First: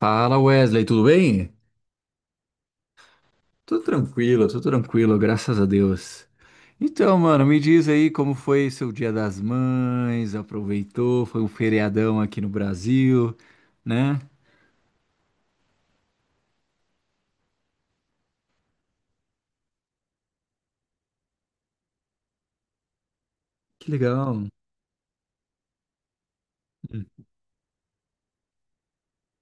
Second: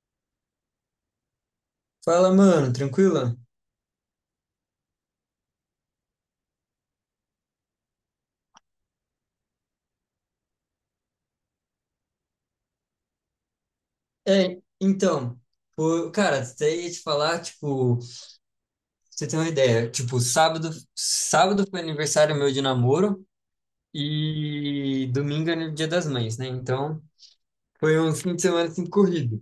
Fala Wesley, tudo bem? Fala, mano, tranquila? Tudo tranquilo, graças a Deus. Então, mano, me diz aí como foi seu Dia das Mães, aproveitou, foi um feriadão aqui no Brasil, né? É, então, pô, cara, até ia te falar, tipo, pra você tem uma ideia, tipo, sábado foi aniversário meu de namoro Que legal. e domingo é o Dia das Mães, né? Então, Hum. foi um fim de semana assim corrido.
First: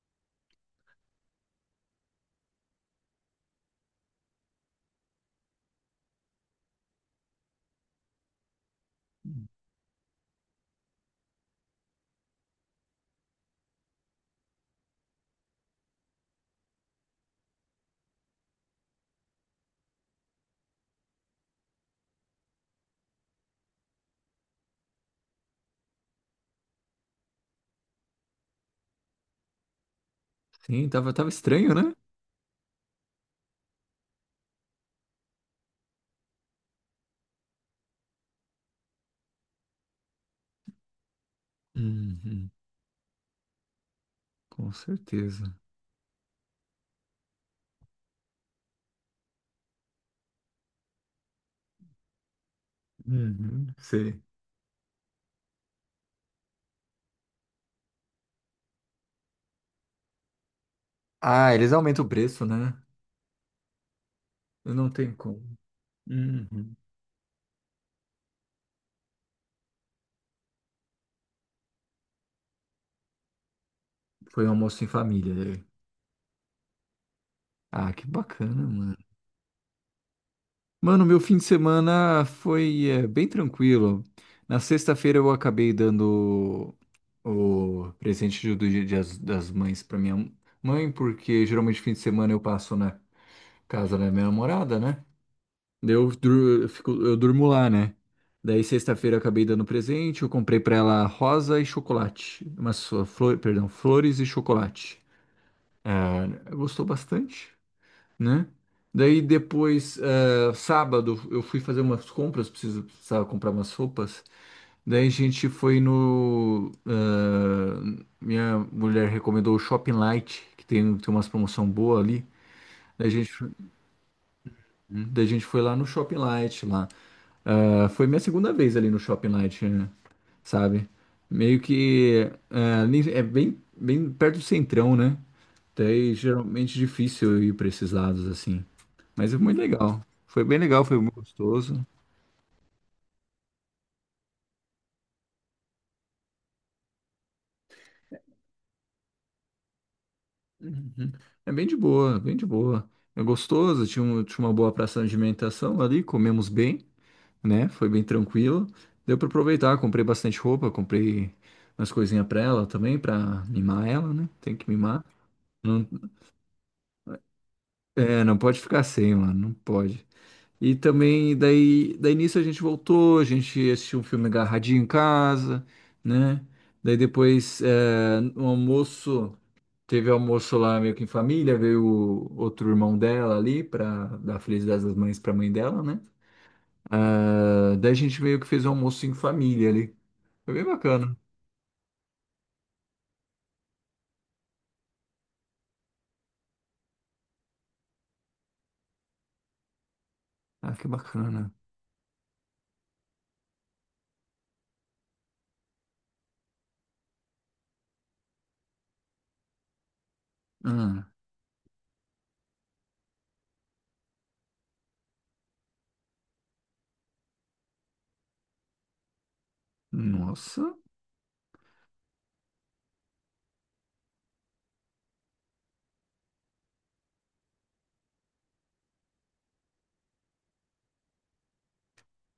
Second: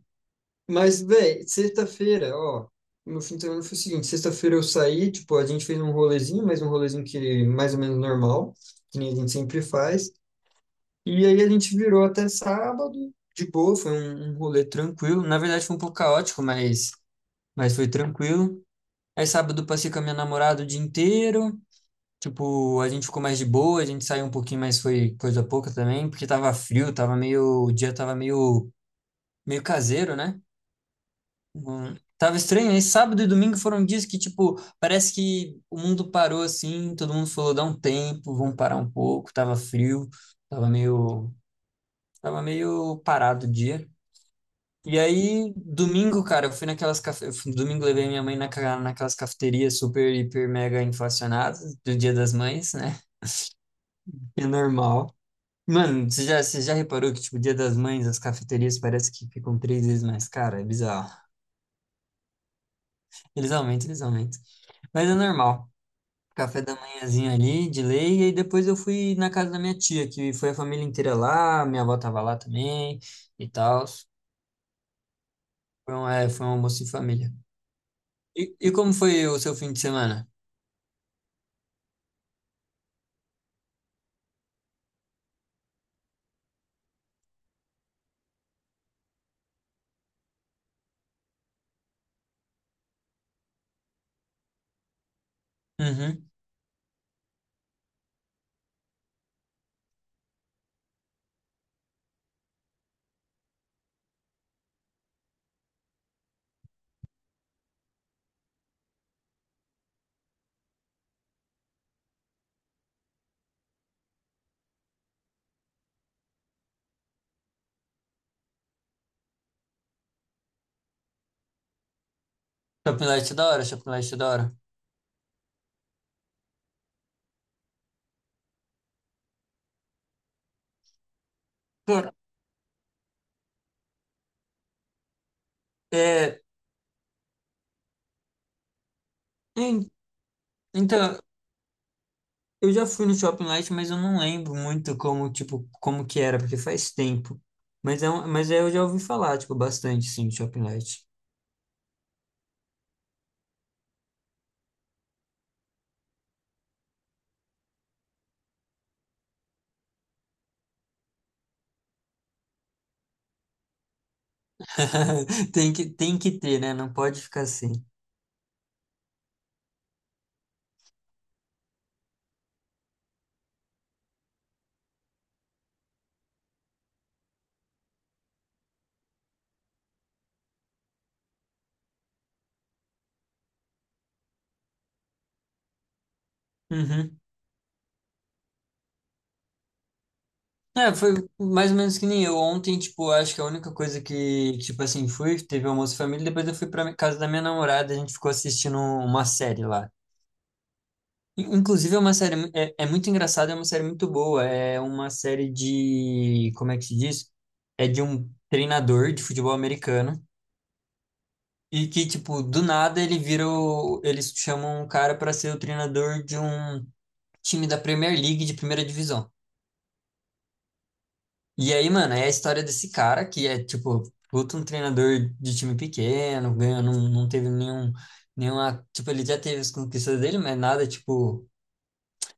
Mas, véi, sexta-feira, ó, meu fim de semana foi o seguinte, sexta-feira eu saí, tipo, a gente fez um rolezinho, mas um rolezinho que é mais ou menos normal, que nem a gente sempre faz. E aí a gente virou até sábado, de boa, foi um rolê tranquilo. Na verdade foi um pouco caótico, mas foi tranquilo. Aí sábado eu passei com a minha namorada o dia inteiro. Tipo, a gente ficou mais de boa, a gente saiu um pouquinho, mas foi coisa pouca também, porque tava frio, tava meio, o dia tava meio caseiro, né? Sim, tava estranho, né? Tava estranho. Aí sábado e domingo foram dias que, tipo, parece que o mundo parou assim, todo mundo falou, dá um tempo, vamos parar um pouco, tava frio, tava meio, tava Uhum, meio parado o dia. com E aí, certeza. domingo, cara, eu fui naquelas cafe... eu fui- domingo levei minha mãe naquelas cafeterias super, hiper, mega inflacionadas do Dia das Mães, né? Uhum, sei. É normal. Mano, você já reparou que, tipo, Dia das Mães, as cafeterias parece que ficam três vezes mais cara? É bizarro. Ah, eles aumentam o preço, né? Eles aumentam, eles aumentam. Eu não Mas é tenho como. normal. Café Uhum. da manhãzinho ali, de lei, e aí depois eu fui na casa da minha tia, que foi a família inteira lá, minha avó tava lá também e tal. Foi um almoço em família, né? Foi um almoço em família. Ah, que E como bacana. foi o seu fim de semana? Mano, meu fim de semana foi bem tranquilo. Na sexta-feira eu acabei dando o presente do Dia das Mães para minha mãe, porque geralmente fim de semana eu passo na casa da minha namorada, né? Daí Eu, Uhum. dur- eu fico, eu durmo lá, né? Daí sexta-feira eu acabei dando presente, eu comprei para ela rosa e chocolate, umas flores e chocolate. Ela gostou bastante, né? Daí depois, sábado, eu fui fazer umas compras, precisava comprar umas roupas. Daí a gente foi no. eh, minha mulher recomendou o Shopping Light, que tem umas promoção boa ali. Shopping Daí a Light gente, é da foi- hora, Shopping Light é da hora. daí a gente foi lá no Shopping Light lá. Ah, foi minha segunda vez ali no Shopping Light, né? Sabe? Meio Cara, que, ali é bem, bem perto do centrão, né? Daí é, geralmente difícil eu ir pra esses lados assim. Mas é muito en- legal. Foi bem legal, foi muito então, gostoso. eu já fui no Shopping Light, mas eu não lembro muito como, tipo, como que era, porque faz tempo. Mas, é, eu já ouvi falar, tipo, bastante, sim, do Shopping Light. Uhum. É bem de boa, bem de boa. É gostoso, tinha uma boa praça de alimentação ali, comemos bem, né? Foi bem tranquilo. Deu pra aproveitar, comprei bastante roupa, comprei umas coisinhas pra ela também, pra mimar ela, né? Tem que mimar. Não, tem que ter, né? Não pode ficar sem. é, não pode ficar sem, mano, não pode. E também, daí nisso a gente voltou, a gente assistiu um filme agarradinho em casa, né? Daí depois, no almoço, teve almoço lá meio que em família, veio o outro irmão dela ali pra dar Feliz Dia das Mães pra mãe dela, né? Uhum. Ah, daí a gente meio que fez um almoço em família ali. Foi bem É, foi bacana. mais ou menos que nem eu. Ontem, tipo, acho que a única coisa que, tipo assim, fui, teve almoço de família, depois eu fui pra casa da minha namorada, a gente ficou assistindo uma série lá. Ah, que bacana. Inclusive, é uma série, é muito engraçada, é uma série muito boa. É uma série de, como é que se diz? É de um treinador de futebol americano Ah, e que, tipo, do nada ele vira, eles chamam um cara para ser o treinador de um time da Premier League de primeira divisão. nossa. E aí, mano, é a história desse cara que é, tipo, puta um treinador de time pequeno, ganha, não teve nenhuma, tipo, ele já teve as conquistas dele, mas nada, tipo.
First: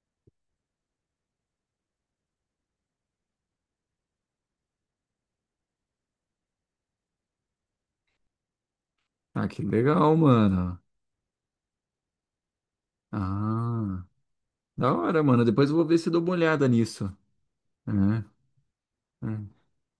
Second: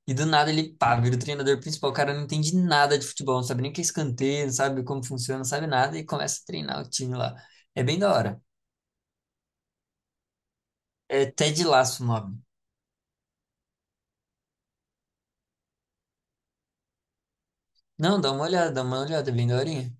E do nada ele, pá, vira o treinador principal. O cara não entende nada de futebol, não sabe nem o que é escanteio, não sabe como funciona, não sabe nada e começa a treinar o time lá. É bem da hora. Ah, que legal, mano. É Ted Lasso o nome. Ah, da hora, mano. Depois eu vou ver se dou uma olhada nisso, Não, né? Dá uma olhada, é bem É. daorinha.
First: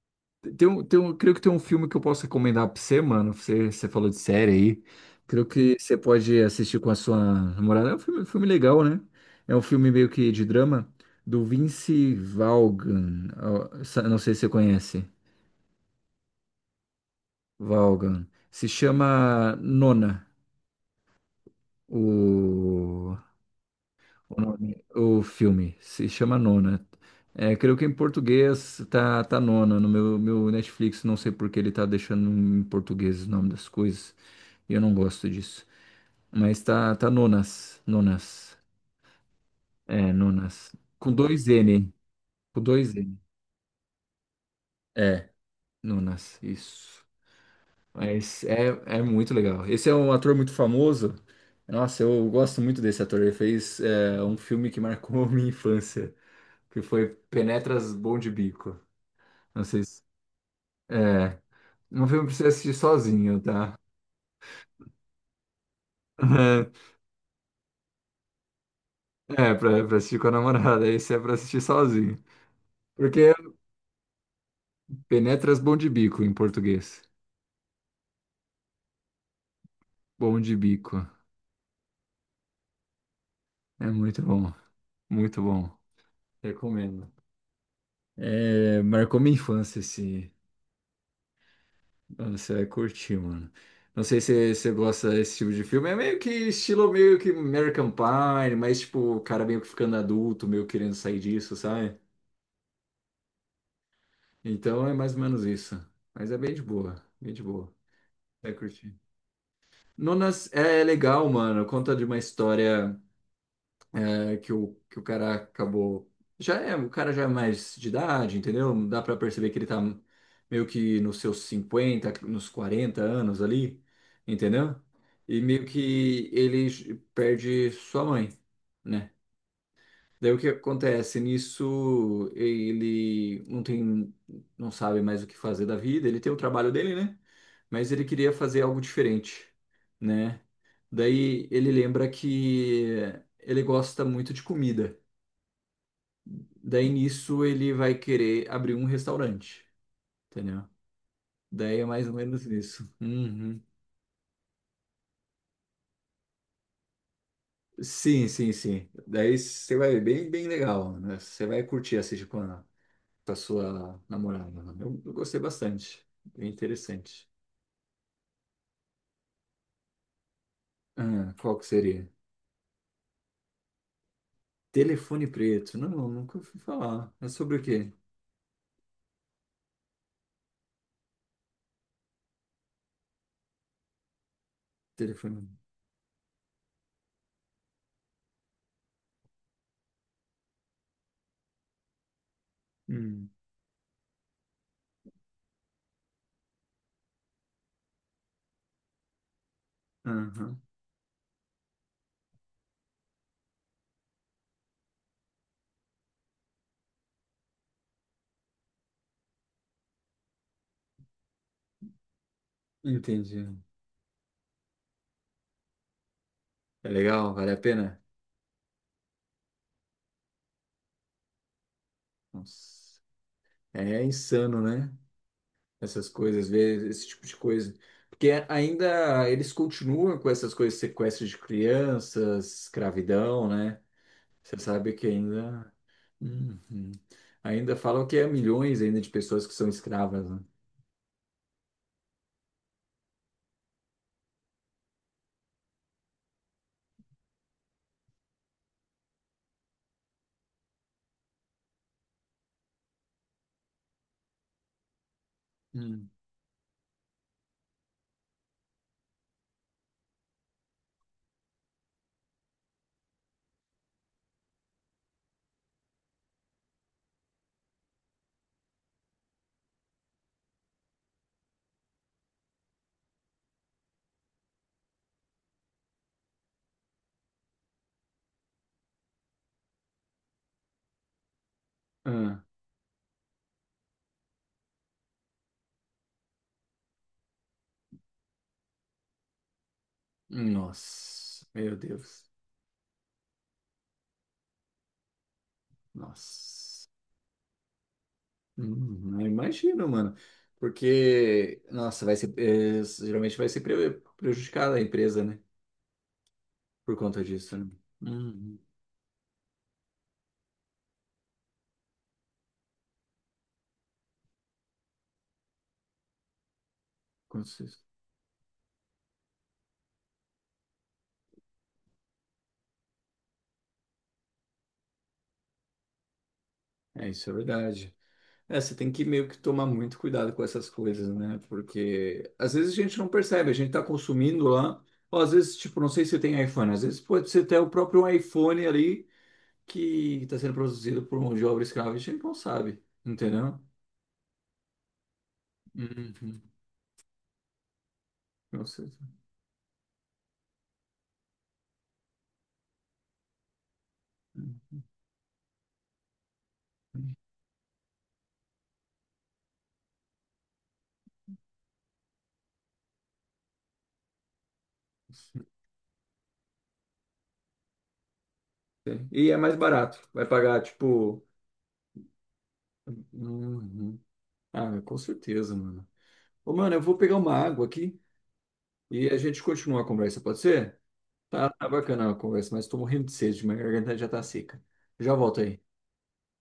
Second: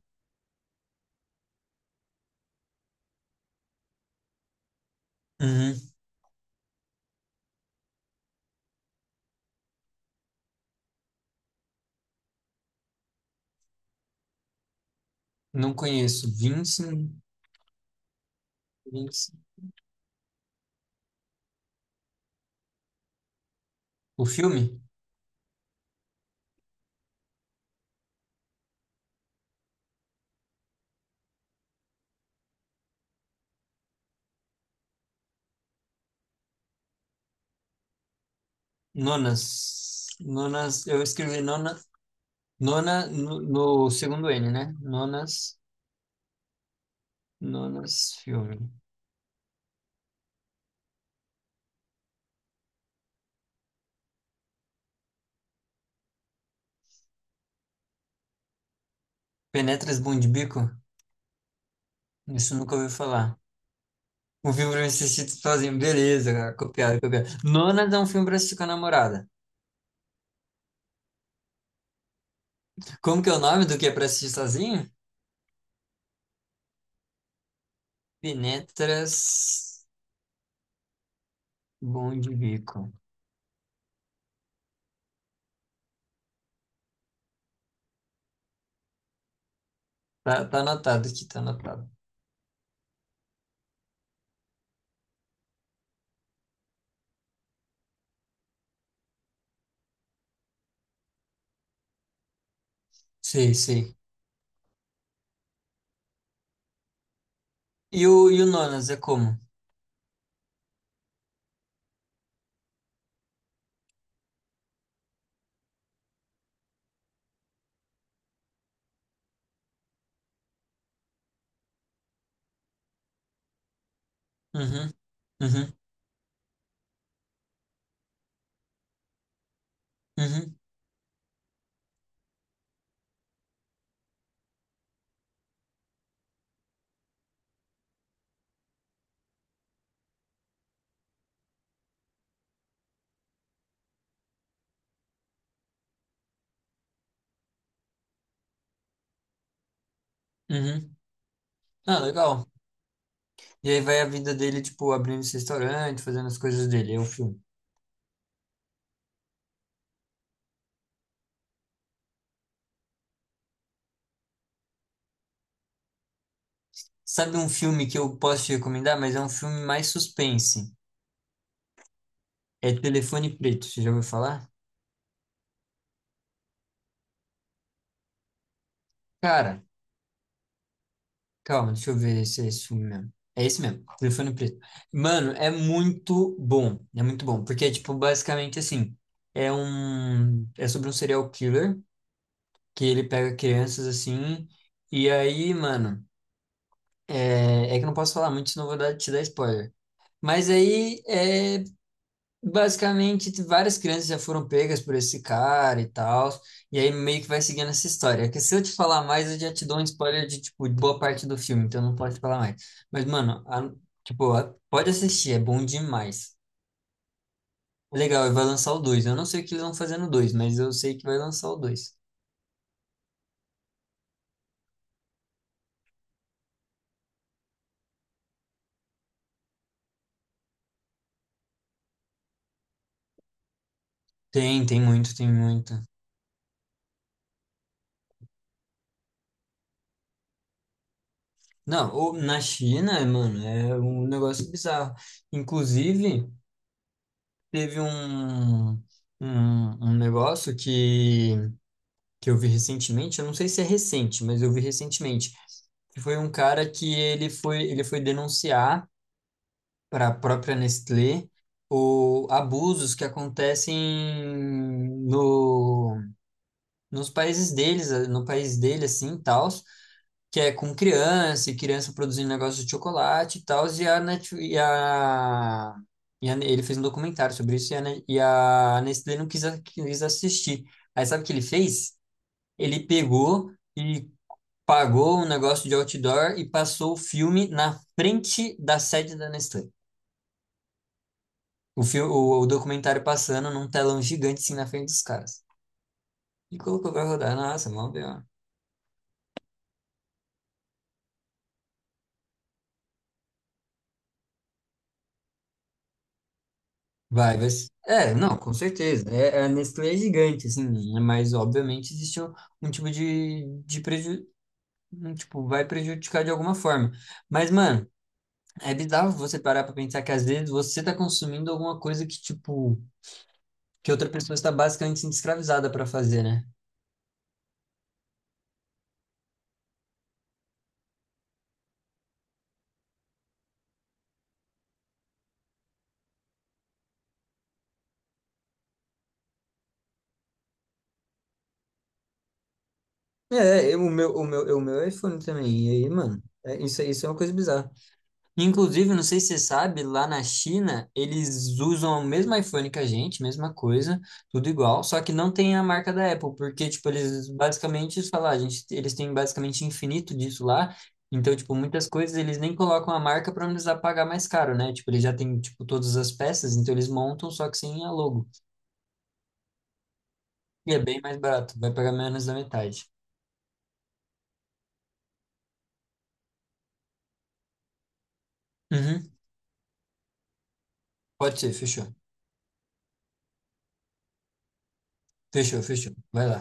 Creio que tem um filme que eu posso recomendar pra você, mano. Você falou de série aí. Creio que Uhum. você pode assistir com a sua namorada. É um filme legal, né? É um filme meio que de drama do Vince Vaughan. Ó, não sei se você conhece. Não conheço. Vincent, Vaughan. Se Vincent. chama Nona. O... O filme? O filme se chama Nona. É, creio que em português tá Nona no meu Netflix. Não sei por que ele tá deixando em português o nome das coisas. E eu não gosto disso. Mas tá Nonas. Nonas. Nonas. É, Nonas. Nonas, eu Com escrevi dois Nona, N. Com dois Nona N. no segundo N, né? É, Nonas, Nonas. Isso. Nonas Mas filme. é muito legal. Esse é um ator muito famoso. Nossa, eu gosto muito desse ator. Ele fez, um filme que marcou minha infância, que foi Penetras Bom de Bico. Não sei Penetras se... Bom de Bico? É, um filme pra você Isso eu assistir nunca ouvi falar. sozinho, tá? Um filme pra me assistir sozinho. Beleza, cara. Copiado, copiado. Nonas é um filme pra assistir com a namorada. É, pra assistir com a namorada, esse é pra assistir sozinho. Como que Porque é o nome do que é pra assistir sozinho? Penetras Bom de Bico em português. Penetras Bom de Bico. Bom de Bico. É muito bom, muito bom. Recomendo. É, marcou minha infância esse. Tá, tá anotado aqui, tá anotado. Mano, você vai curtir, mano. Não sei se você gosta desse tipo de filme. É meio que estilo meio que American Pie, mas tipo, o cara meio que ficando adulto, meio querendo sair disso, sabe? Sei, sei. Então é mais ou menos isso. Mas é bem de boa, bem de boa. E o É Nonas curtir. é como? Nonas é legal, mano. Conta de uma história é, que o cara acabou. Já é, o cara já é mais de idade, entendeu? Dá pra perceber que ele tá meio que nos seus 50 nos 40 anos ali, entendeu? Uhum, E meio uhum, que ele perde sua mãe, né? Daí o que uhum, acontece? Nisso ele não tem, não sabe mais o que fazer da vida. Ele tem o trabalho dele, né? Mas ele queria fazer algo diferente, né? Daí ele lembra que ele gosta muito de comida. Daí nisso ele vai querer abrir um restaurante, entendeu? uhum. Daí é Ah, mais ou menos legal. isso. Uhum. E aí vai a vida dele, tipo, abrindo esse restaurante, fazendo as coisas dele. É o filme. Sim, sim, sim. Daí você vai ver bem, bem legal, né? Você vai curtir assistir com sua namorada, né? Eu gostei bastante. Bem interessante. Sabe um filme que eu posso te recomendar, mas é um filme mais suspense? Ah, qual que seria? É Telefone Preto, você já ouviu falar? Telefone preto. Não, nunca fui falar. É sobre o quê? Cara. Calma, deixa eu ver se é esse filme mesmo. É esse mesmo, Telefone Preto. Mano, Telefone. é muito bom. É muito bom. Porque é, tipo, basicamente assim. É um. É sobre um serial killer que ele Hum. pega crianças assim. E aí, mano, é, é que eu não posso falar muito, senão eu vou dar, te dar spoiler. Mas Aham. aí é basicamente, várias crianças já foram pegas por esse cara e tal, e aí meio que vai seguindo essa história. É que se eu te falar mais, eu já te dou um spoiler de, tipo, de boa parte do filme, então não posso te falar mais. Mas, Entendi. mano, tipo, pode assistir, é bom demais. É legal? Vale a pena? É legal, e vai lançar o 2. Eu não sei o que eles vão fazer no 2, mas eu sei que vai lançar o 2. Nossa. É insano, né? Essas coisas, ver esse tipo de coisa. Porque ainda eles continuam com essas coisas, sequestro de crianças, escravidão, né? Você Tem, tem sabe que muito, tem muito. ainda. Uhum. Ainda falam que é milhões ainda de pessoas que são escravas, né? Não, ou na China, mano, é um negócio bizarro. Inclusive, teve um negócio que eu vi recentemente, eu não sei se é recente, mas eu vi recentemente, que Hum. foi um cara que ele foi denunciar para a própria Nestlé o abusos que acontecem no, nos países deles, no país dele, assim, tal, que é com criança, e criança produzindo negócio de chocolate e tal, e a, Net, e a- ele fez um documentário sobre isso e a Nestlé não quis assistir. Aí sabe o que ele fez? Ah, Ele pegou e pagou um negócio de outdoor e passou o filme na frente da sede da Nestlé. nossa, meu O, filme, Deus. o, o documentário passando num telão gigante assim na frente dos caras. E Nossa. colocou pra rodar. Nossa, mó B.O. Eu imagino, mano. Porque, nossa, vai ser, geralmente vai ser prejudicada a empresa, né? Por conta Vai, vai. disso, né? É, não, com Uhum. certeza. É, a Nestlé é gigante, assim, né? Mas obviamente existe um tipo de, vai prejudicar de alguma forma. Com Mas, certeza. mano, é bizarro você parar pra pensar que às vezes você tá consumindo alguma coisa que, tipo, que outra pessoa está basicamente sendo escravizada pra fazer, né? É, isso é verdade. É, você tem que meio que tomar muito cuidado com essas coisas, né? Porque às vezes a gente não percebe, a gente tá consumindo lá, ou às vezes, tipo, não sei se tem iPhone, às vezes pode ser até o próprio iPhone ali que tá sendo produzido por mão de obra escrava, a gente não sabe, entendeu? É, eu- o meu é iPhone também. E aí, mano, Uhum. é, isso é uma coisa bizarra. Com Inclusive, certeza. não sei se você sabe, lá na China, eles usam o mesmo iPhone que a gente, mesma coisa, tudo igual, só que não tem a marca da Apple, porque, tipo, eles basicamente, eles falam, "Ah, gente, eles têm basicamente infinito disso lá. Então, tipo, muitas coisas eles nem colocam a marca para não precisar pagar mais caro, né? Tipo, eles já têm, Sim. tipo, todas as peças, então eles montam, só que sem a logo. E é mais barato, vai pagar, E é bem mais tipo. barato, vai pagar menos da metade. Uhum. Ah, com certeza, mano. Ô, mano, eu vou pegar uma água aqui e Uhum. a gente continua a conversa, pode ser? Pode Tá, ser, tá fechou. bacana a conversa, mas tô morrendo de sede, minha garganta já tá seca. Já volto Fechou, aí. fechou. Vai lá.